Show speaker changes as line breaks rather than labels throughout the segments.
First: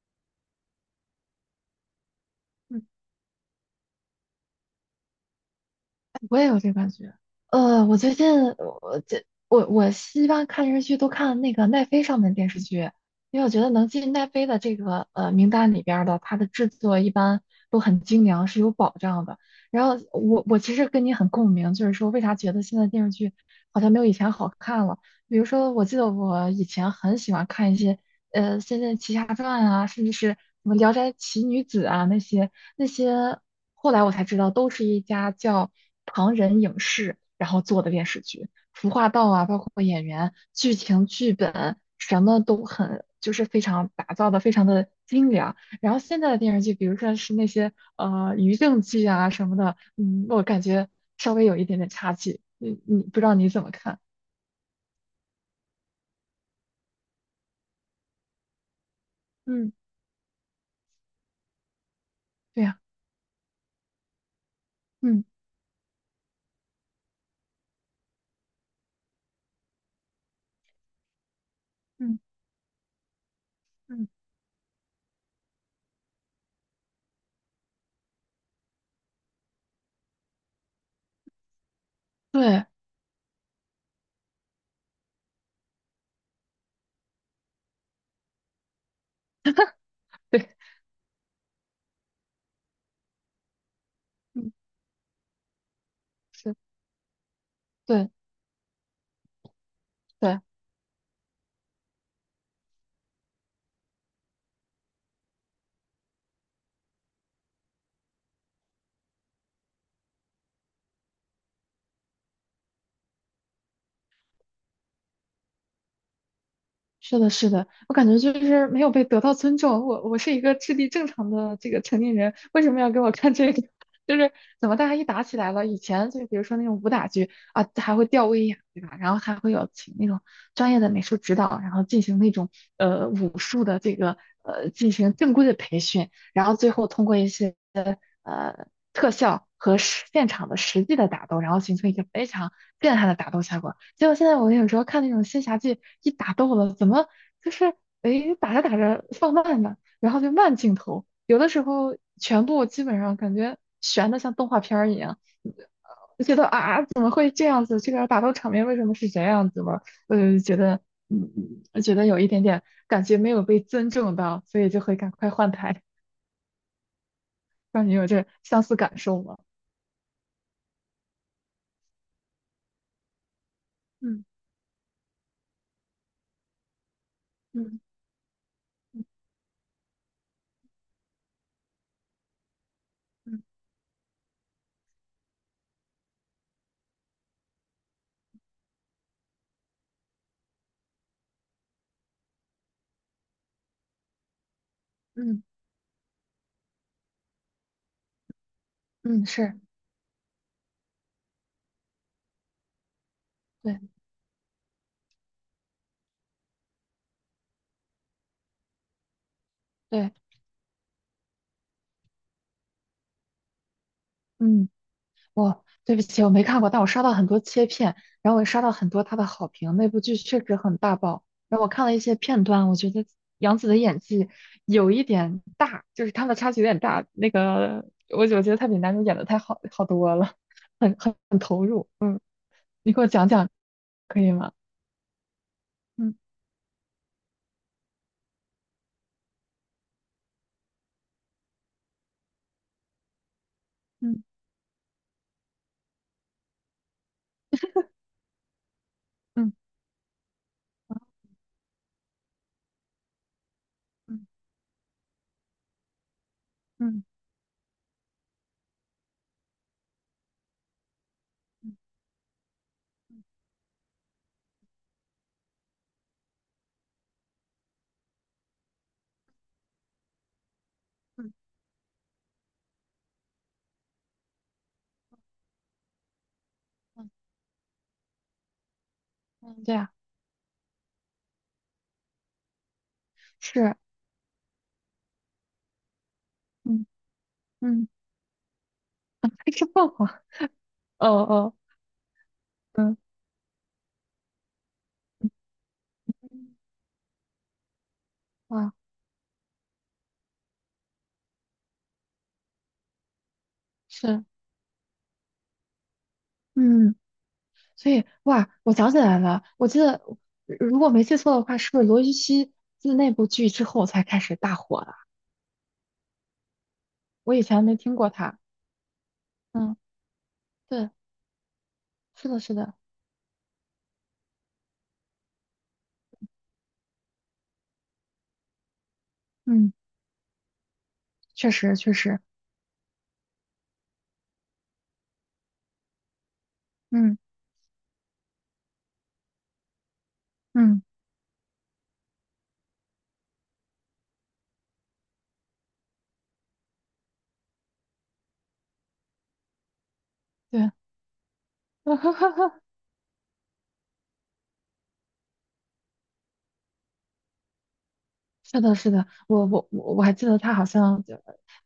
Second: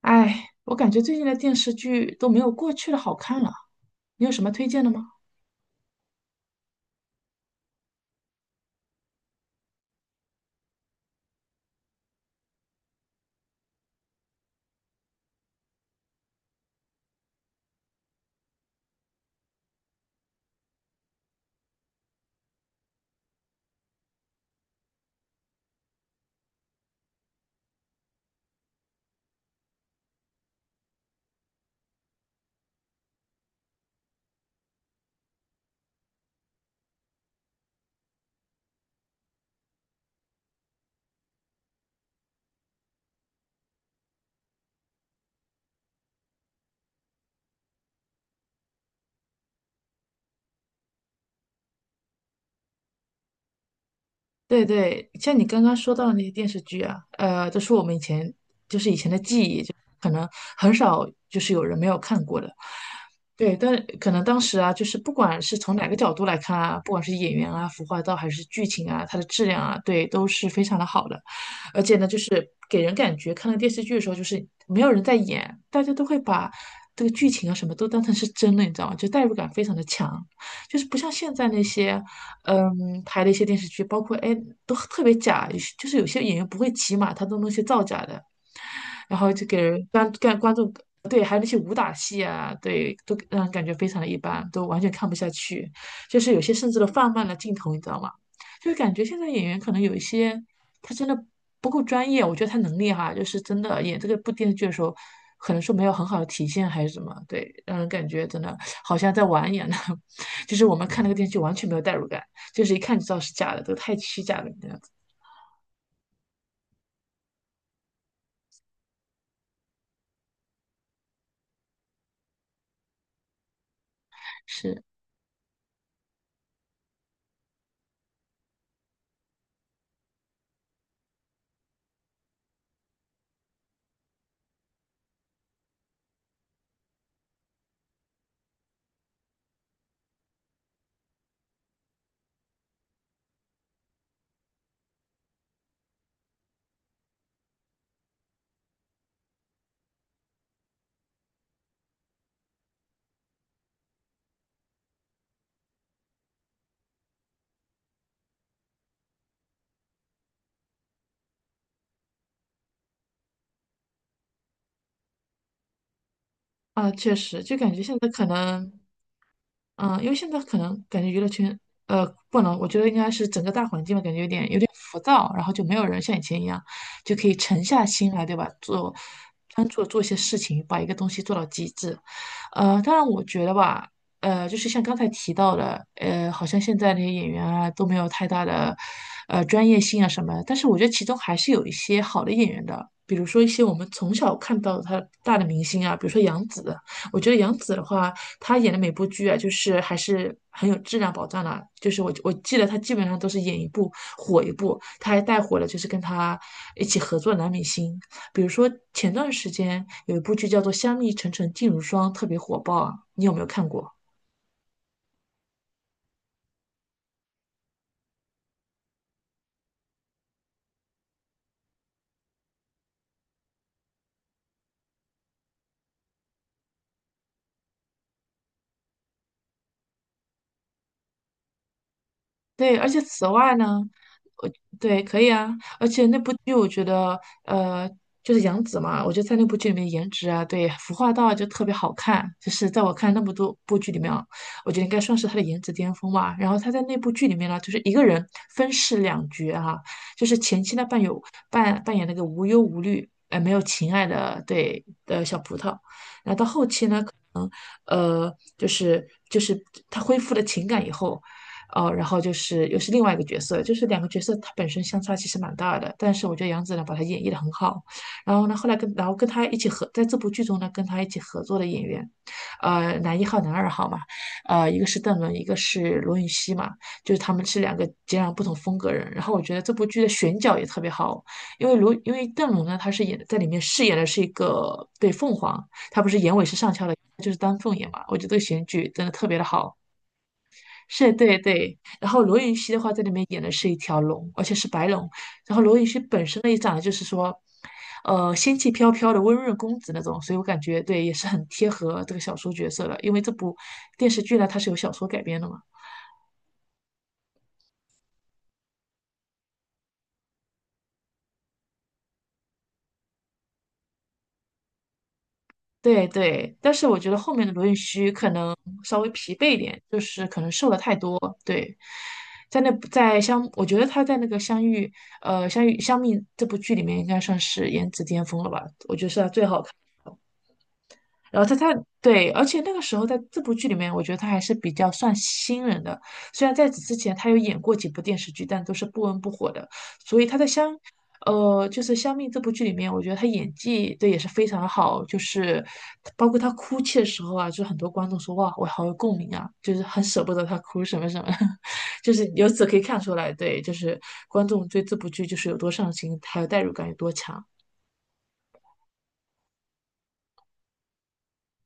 哎，我感觉最近的电视剧都没有过
嗯，
去的好看了，你有什么推荐的吗？
我也有这感觉。我最近我这我我一般看电视剧都看那个奈飞上面的电视剧，因为我觉得能进奈飞的这个名单里边儿的，它的制作一般都很精良，是有保障的。然后我其实跟你很共鸣，就是说为啥觉得现在电视剧好像没有以前好看了？比如说，我记得我以前很喜欢看一些《仙剑奇侠传》啊，甚至是什么《聊斋奇女子》啊那些。那些后来我才知道，都是一家叫唐人影视然后做的电视剧，服化道啊，包括演员、剧情、剧本，什么都很就是非常打造的非常的精良。然后现在的电视剧，比如说是那些余乐剧啊什么的，我感觉稍微有一点点差距。你不知道你怎么看？
对对，像你刚刚说到的那些电视剧啊，都是我们以前就是以前的记忆，
嗯，
就可能很少有人没有看过的。
对呀，
对，但可能当时啊，就是不
嗯
管是从哪个角度来看啊，不管是演员啊、服化道还是剧情啊，它的质量啊，对，都是非常的好的。而且呢，就
嗯
是给人感觉看了电视剧的时候，就
嗯，
是没有人在演，大家都会把这个剧情啊什么都当成是真的，你知道吗？就代入感非常的强。就是不像现在那些
对
拍的一些电视剧，包括哎，都特别假，有些有些演员不会骑马，他都弄些造假的，然后就给人观观
对，
观众对，还有那些武打戏啊，对，都让人感觉非常的一般，
嗯，
都完全看不下去，就是有些
是，
甚至都放慢了镜头，你知道吗？
对
就是感觉现在演员可能有一
对。
些他真的不够专业，我觉得他能力哈，就是真的演这个部电视剧的时候，可能说没有很好的体现还是什么，对，让人感觉真的好像在玩一样的，就是我们看那个电视剧完全没有代入感。就是一看就知道是假的，都太虚假了，这样子
是的，是的，我感觉就是没有被得到尊重。我是一个智力正常的这个成年人，为什么要给我看这个？就是怎么
是
大家一打起来了，以前就比如说那种武打剧啊，还会吊威亚，对吧？然后还会有请那种专业的美术指导，然后进行那种武术的这个进行正规的培训，然后最后通过一些。呃特效和实现场的实际的打斗，然后形成一个非常震撼的打斗效果。结果现在我有时候看那种仙侠剧，一打斗了，怎么就是诶打着打着放慢了，然后就慢镜头，有的时候全部基本上感觉悬的像动画片儿一样。我觉得啊，怎么会这样子？这个打斗场面为什么是这样子嘛？觉得，嗯，觉得有一点点感觉没有被尊重到，所以就会赶快换台。
啊，确实就感觉
让你
现
有
在可
这相
能
似感受吗？
嗯，因为现在可能感觉娱乐圈，不能，我觉得应该是整个大环境吧，感觉
嗯
有点浮躁，然后就没有人像以前一样，就可以沉
嗯
下心来，对吧？专注的做一些事情，把一个东西做到极致。当然我
嗯
觉得吧，就是像刚才提到的，好像现在那些演员啊都没有太大的，专业性啊什么，但是我觉得其中还是有一些好的演员的。比如说一些我们从小看到他大
嗯
的明星啊，比如说杨紫，我觉得杨紫的话，他演的每部
嗯，
剧啊，就
是，
是还是很有质量保障的。就是我记得他基本上都是演一
对
部火一部，他还带火了就是跟他一起合作的男明星，比如说前段时间
对，
有一部剧叫做《香蜜沉沉烬如霜》，特别火爆啊，你有没有看过？
嗯，我对不起，我没看过，但我刷到很多切片，然后我也刷到很多他的好评，那部剧确实很大爆。然后我看了一些片段，我觉得杨紫的演技有一点大，就是她的差距有点大。那个，我觉得她比男主演的太好好多了，很投入。嗯，
对，而
你
且
给我
此
讲讲
外呢，
可以吗？
对，可以啊，而且
嗯
那部剧我觉得，呃，就是杨紫嘛，我觉得在那部剧里面颜值啊，对，服化道啊就特别好看，就是在我看那么多部剧里面
嗯
啊，我觉得应该算是她的颜值巅峰吧。然后她在那部剧里面呢，就是一个人分饰两角
嗯
啊，就是前期呢扮有扮扮演那个无忧无虑，没有情爱
嗯
的对的小葡萄，然后到后期呢，
嗯
可能就是她恢复了情感以后。
嗯
哦，然后就是又是另外一个角色，就是两个角色它本身相差其实蛮大的，但是我觉得杨紫呢把它演绎的很好。然后呢，后来跟然后跟他一起合在这部剧中呢，跟他一起
嗯
合作的演员，男一号、男二号嘛，一个是邓伦，一个是罗云熙嘛，
嗯，
就是他们是两个截然不同风格人。然后我觉得
嗯，
这
对
部
啊，
剧的选角也特别好，因为邓伦呢，他是演在里面
是，
饰演的是一个对凤凰，我也是上
嗯
翘的，就是丹凤
嗯，
眼嘛，我觉得这个选举真的特别的
还是
好。
凤凰。哦
是，对
哦，
对。然后罗云熙的话，
嗯，
在里面演的是一条龙，而且是白龙。然后罗云熙本身呢，也长得就是说，仙气
哇，
飘飘的温润公子那种，所以我感觉对，也是很贴合这个小说角色的。因为这部电视
是，
剧呢，它是由小说改编的嘛。
嗯，所以哇，我想起来了，我记得如果没记错的话，是不是罗云熙自那部剧之后才开始大火的？
对对，但是我觉得后
我以
面的
前
罗云
没听过
熙可
他。
能稍微疲惫一
嗯，
点，就是可能瘦了
对，
太多。对，
是的，是
在那
的，
在相，我觉得他在那个相遇，相遇这部剧里面应该算是颜值巅峰了吧？我觉得是他最好。
嗯，
然后
确
他
实，
他
确实，
对，而且那个时候在这部剧里面，我觉得他还是比较算新人的。虽然在此之前
嗯
他有演过几部电视剧，但都是不温不火的。
嗯，
就是《香蜜》这部剧里面，我觉得他演技对也是非常的好，就是包括他哭泣的时候啊，就是很多观众说哇，我好有共鸣啊，就是很舍不得他
对，
哭什么什么，就是由 此可以看出来，对，就是观众对这部剧就是有多上心，还有代入感有多强。
是的，是的，我还记得他好像就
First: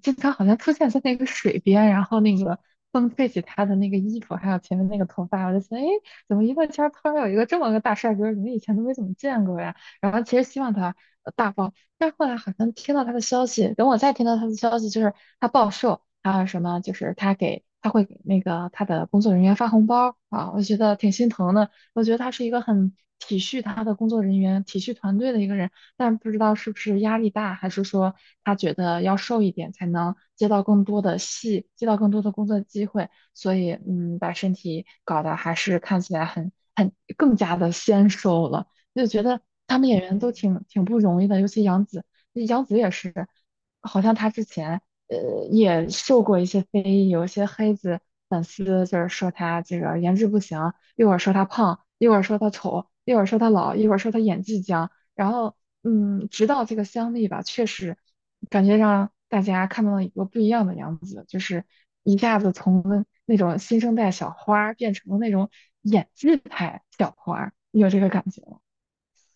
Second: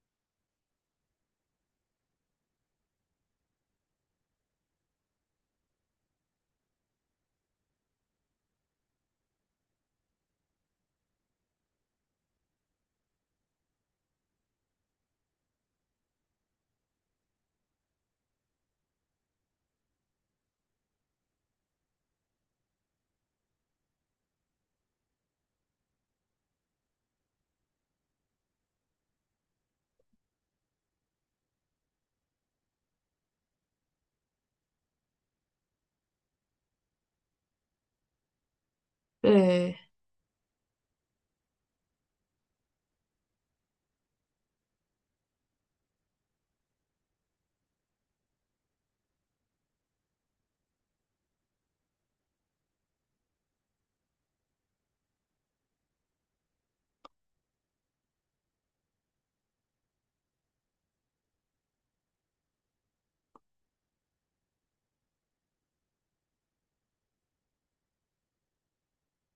经常好像出现在那个水边，然后那个风吹起他的那个衣服，还有前面那个头发，我就觉得，哎，怎么娱乐圈儿突然有一个这么个大帅哥儿，你们以前都没怎么见过呀？然后其实希望他大爆，但是后来好像听到他的消息，等我再听到他的消息，就是他暴瘦，还有什么就是他会给那个他的工作人员发红包啊，我觉得挺心疼的。我觉得他是一个很体恤他的工作人员、体恤团队的一个人。但不知道是不是压力大，还是说他觉得要瘦一点才能接到更多的戏，接到更多的工作机会，所以把身体搞得还是看起来很更加的纤瘦了，就觉得
对，
他们演员都挺不容易的，尤其杨紫，杨紫也是，好像她之前也受过一些非议，有一些黑子粉丝就是说她这个颜值不行，一会儿说她胖，一会儿说她丑，一会儿说她老，一会儿说她演技僵，然后，直到这个香蜜吧，确实感觉让大家看到了一个不一样的样子，就是一下子从那种新生代小花儿变成了那种演技派小花儿你有这个感觉吗？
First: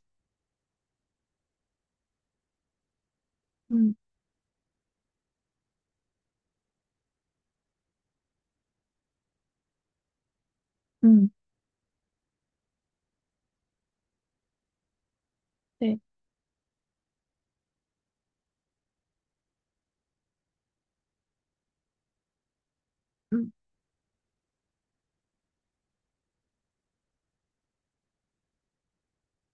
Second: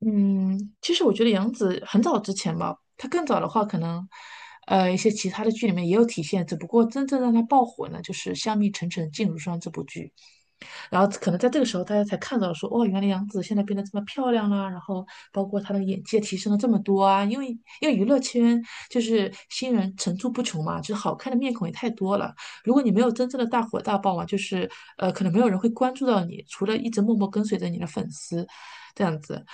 嗯，其实我觉得杨紫很早之前吧，她更早的话，可
嗯
能，一些其他的剧里面也有体现，只不过真正让她爆火呢，就是《香蜜沉沉烬如霜》这部剧。然后可
嗯，
能在这个时候，大家才看到说，哦，原来杨紫现在变得这么漂亮啦、然后包括她的
对，
演技也提升了这么多啊，因为娱乐圈就是新人层出不穷嘛，就是好看的面孔也太多了。如果你没有真正的
嗯
大火大爆嘛，就是可能没有人会关注到你，除了一直默默跟随着你的粉丝这样子。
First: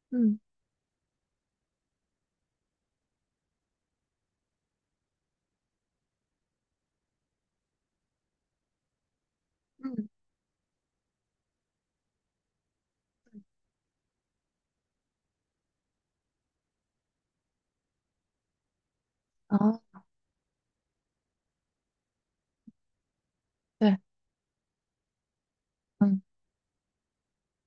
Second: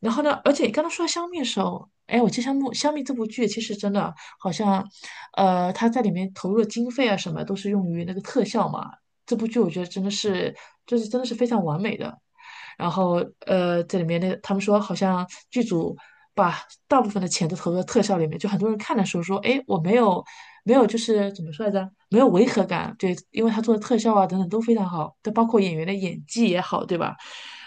然后呢，
嗯
而且刚刚说到香蜜的时候，哎，我记得香蜜这部剧其实真的好像，它在里面投入的经费啊什么都是用于那个特效嘛，这部剧我觉得真
嗯，
的是，就是真的是非常完美的。然后这里面那他们说好像剧组把大部分的钱都投入到特效里面，就很多人看的时候说，哎，我没
啊，
有没有就是怎么说来着，没有违和感，对，因为他做的特
对，
效啊等等都非常好，但包括演员的
嗯
演技也好，对吧？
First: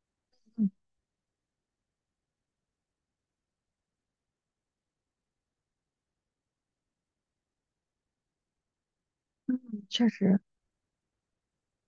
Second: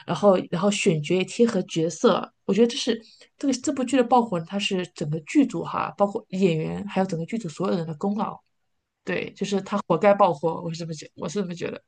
然后
嗯
选角也贴合角色，我觉得这个这部剧的爆火，它是整个剧组哈，包括演员还有整个剧组所有人的功劳。对，就
嗯，
是他活
确
该爆
实。
火，我是这么觉得。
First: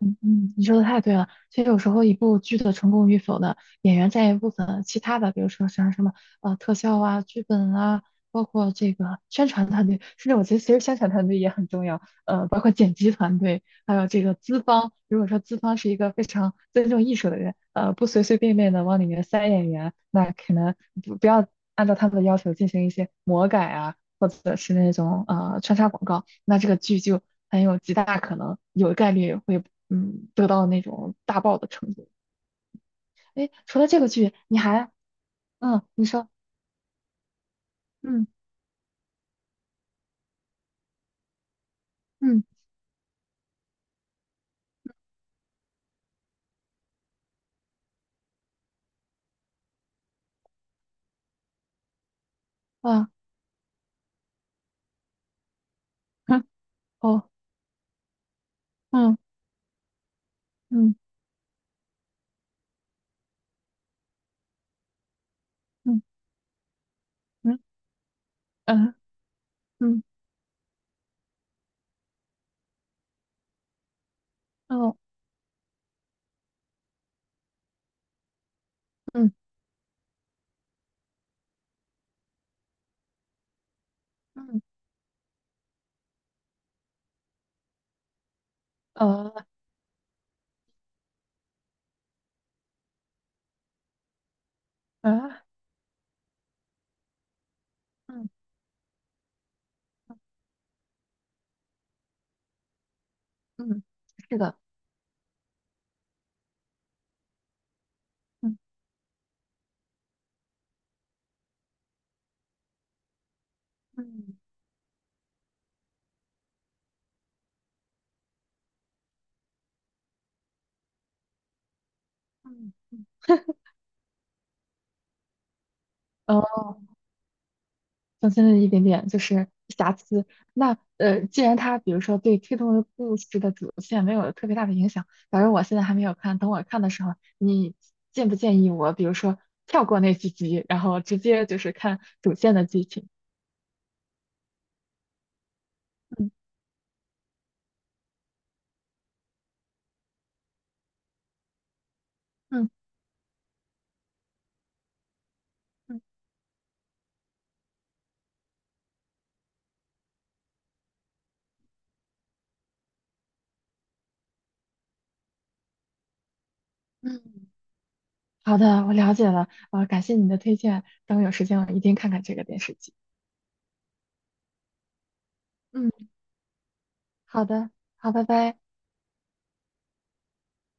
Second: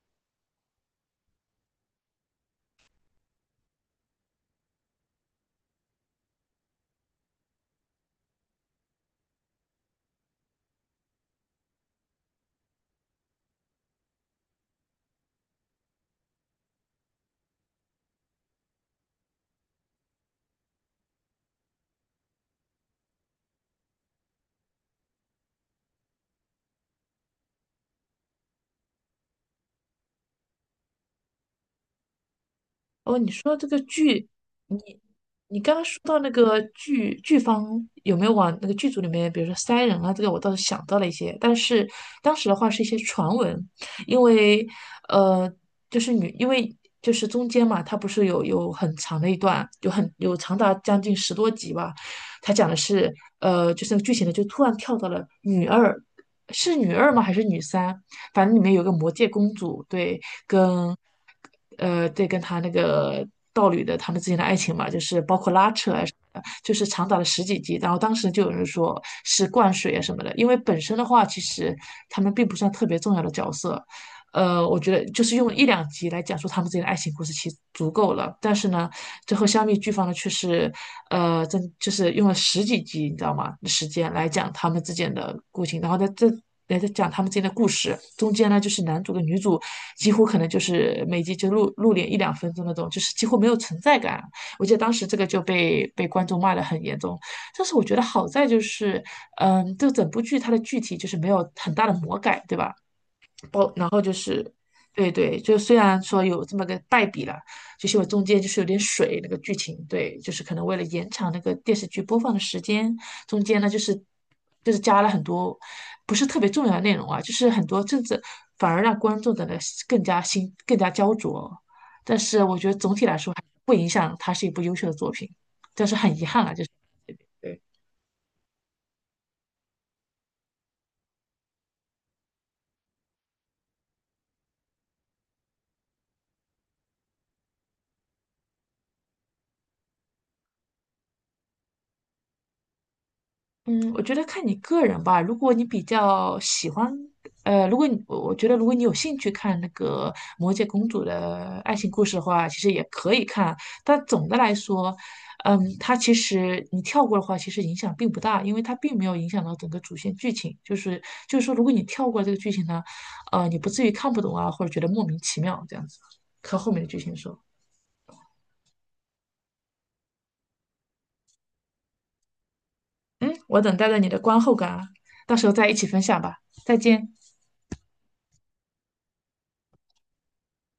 嗯嗯，你说的太对了。其实有时候一部剧的成功与否呢，演员占一部分，其他的，比如说像什么特效啊、剧本啊，包括这个宣传团队，甚至我觉得其实宣传团队也很重要，包括剪辑团队，还有这个资方。如果说资方是一个非常尊重艺术的人，不随随便便的往里面塞演员，那可能不要按照他们的要求进行一些魔改啊，或者是那种穿插广告，那这个剧就很有极大可能有概率会得到那种大爆的程度。
哦，你
哎，
说这
除
个
了这个
剧，
剧，你
你
还
你刚刚说
你
到
说。
那个剧剧方有没
嗯
有往那个剧组里面，比如说塞人啊，这个我倒是想到了一些，但是当
嗯，
时的话是一些传闻，因为呃，就是女，因为就是中间嘛，它不是有很长的一段，有长达将近十多集吧，它讲的
啊，
是就是那个剧情呢，就突然跳到了女二，
嗯，
是女二吗？
哦，
还是女三？反正里面有个魔
嗯
界公主，对。
嗯
对，跟他那个道侣的他们之间的爱情嘛，就是包括拉扯
嗯
啊什么的，就是长达了十几
嗯
集。然后当时就有人
嗯
说是灌水啊
嗯，
什么的，因为本身的话，其实他们并不算特别重要的角色，我觉
哦，
得就是用一两集来讲述他们之间的爱情故事，其实足够了。但是呢，
嗯
最后香蜜剧方呢却是，真就是用了十几集，你知道吗？时间来讲
嗯，
他们之间的故情，然后在这来再讲他们之间的故事。中间呢，就是男主跟女
呃
主几乎可能就是每集就露脸一两分钟那种，就是几乎没有存在感。我记得当时这个就
呃
被观众骂得很严重。但是我觉得好
嗯
在就是，嗯，这整部剧它的剧体就是没有很大的魔改，对吧？
嗯，
然后就
是
是，
的，
对对，就虽然说有这么个败笔了，就是我中间就是有
嗯
点水那个剧情，对，就是可能为了延长那个电视剧播放的时间，中间呢
嗯
就是加了很多不是特别重要的内容啊，就是很多政治，反而让观众的呢更加焦灼，但是我觉
嗯
得总
嗯。
体来说还不影响它是一部优秀的作品。
呃增添了一点点就是瑕疵。那，既然它比如说对推动的故事的主线没有特别大的影响，反正我现在还没有看，等我看的时候，你建不建议我，比如说跳过那几集，然后直接就是看主线的剧情？
嗯，我觉得看你个人吧。如果你比
嗯
较喜欢，如果你我我觉得如果你有兴趣看那个《魔戒公主》的爱情故事的话，其
嗯
实也可以看。但总的来说，嗯，它
嗯
其实你跳过的话，其实影响并不大，因为它并没有影响到整个主线剧情。就是说，如果你跳过这个剧情呢，你不至于看不懂啊，或者觉得莫名其妙这样子。看后面的剧情
嗯，
说，
好的，我了解了，感谢你的推荐，等我有时间我一定看看这个电视剧。
嗯，我等待着你的观后感啊，到时候再一起分
嗯，
享吧。再见。
好的，好，拜拜。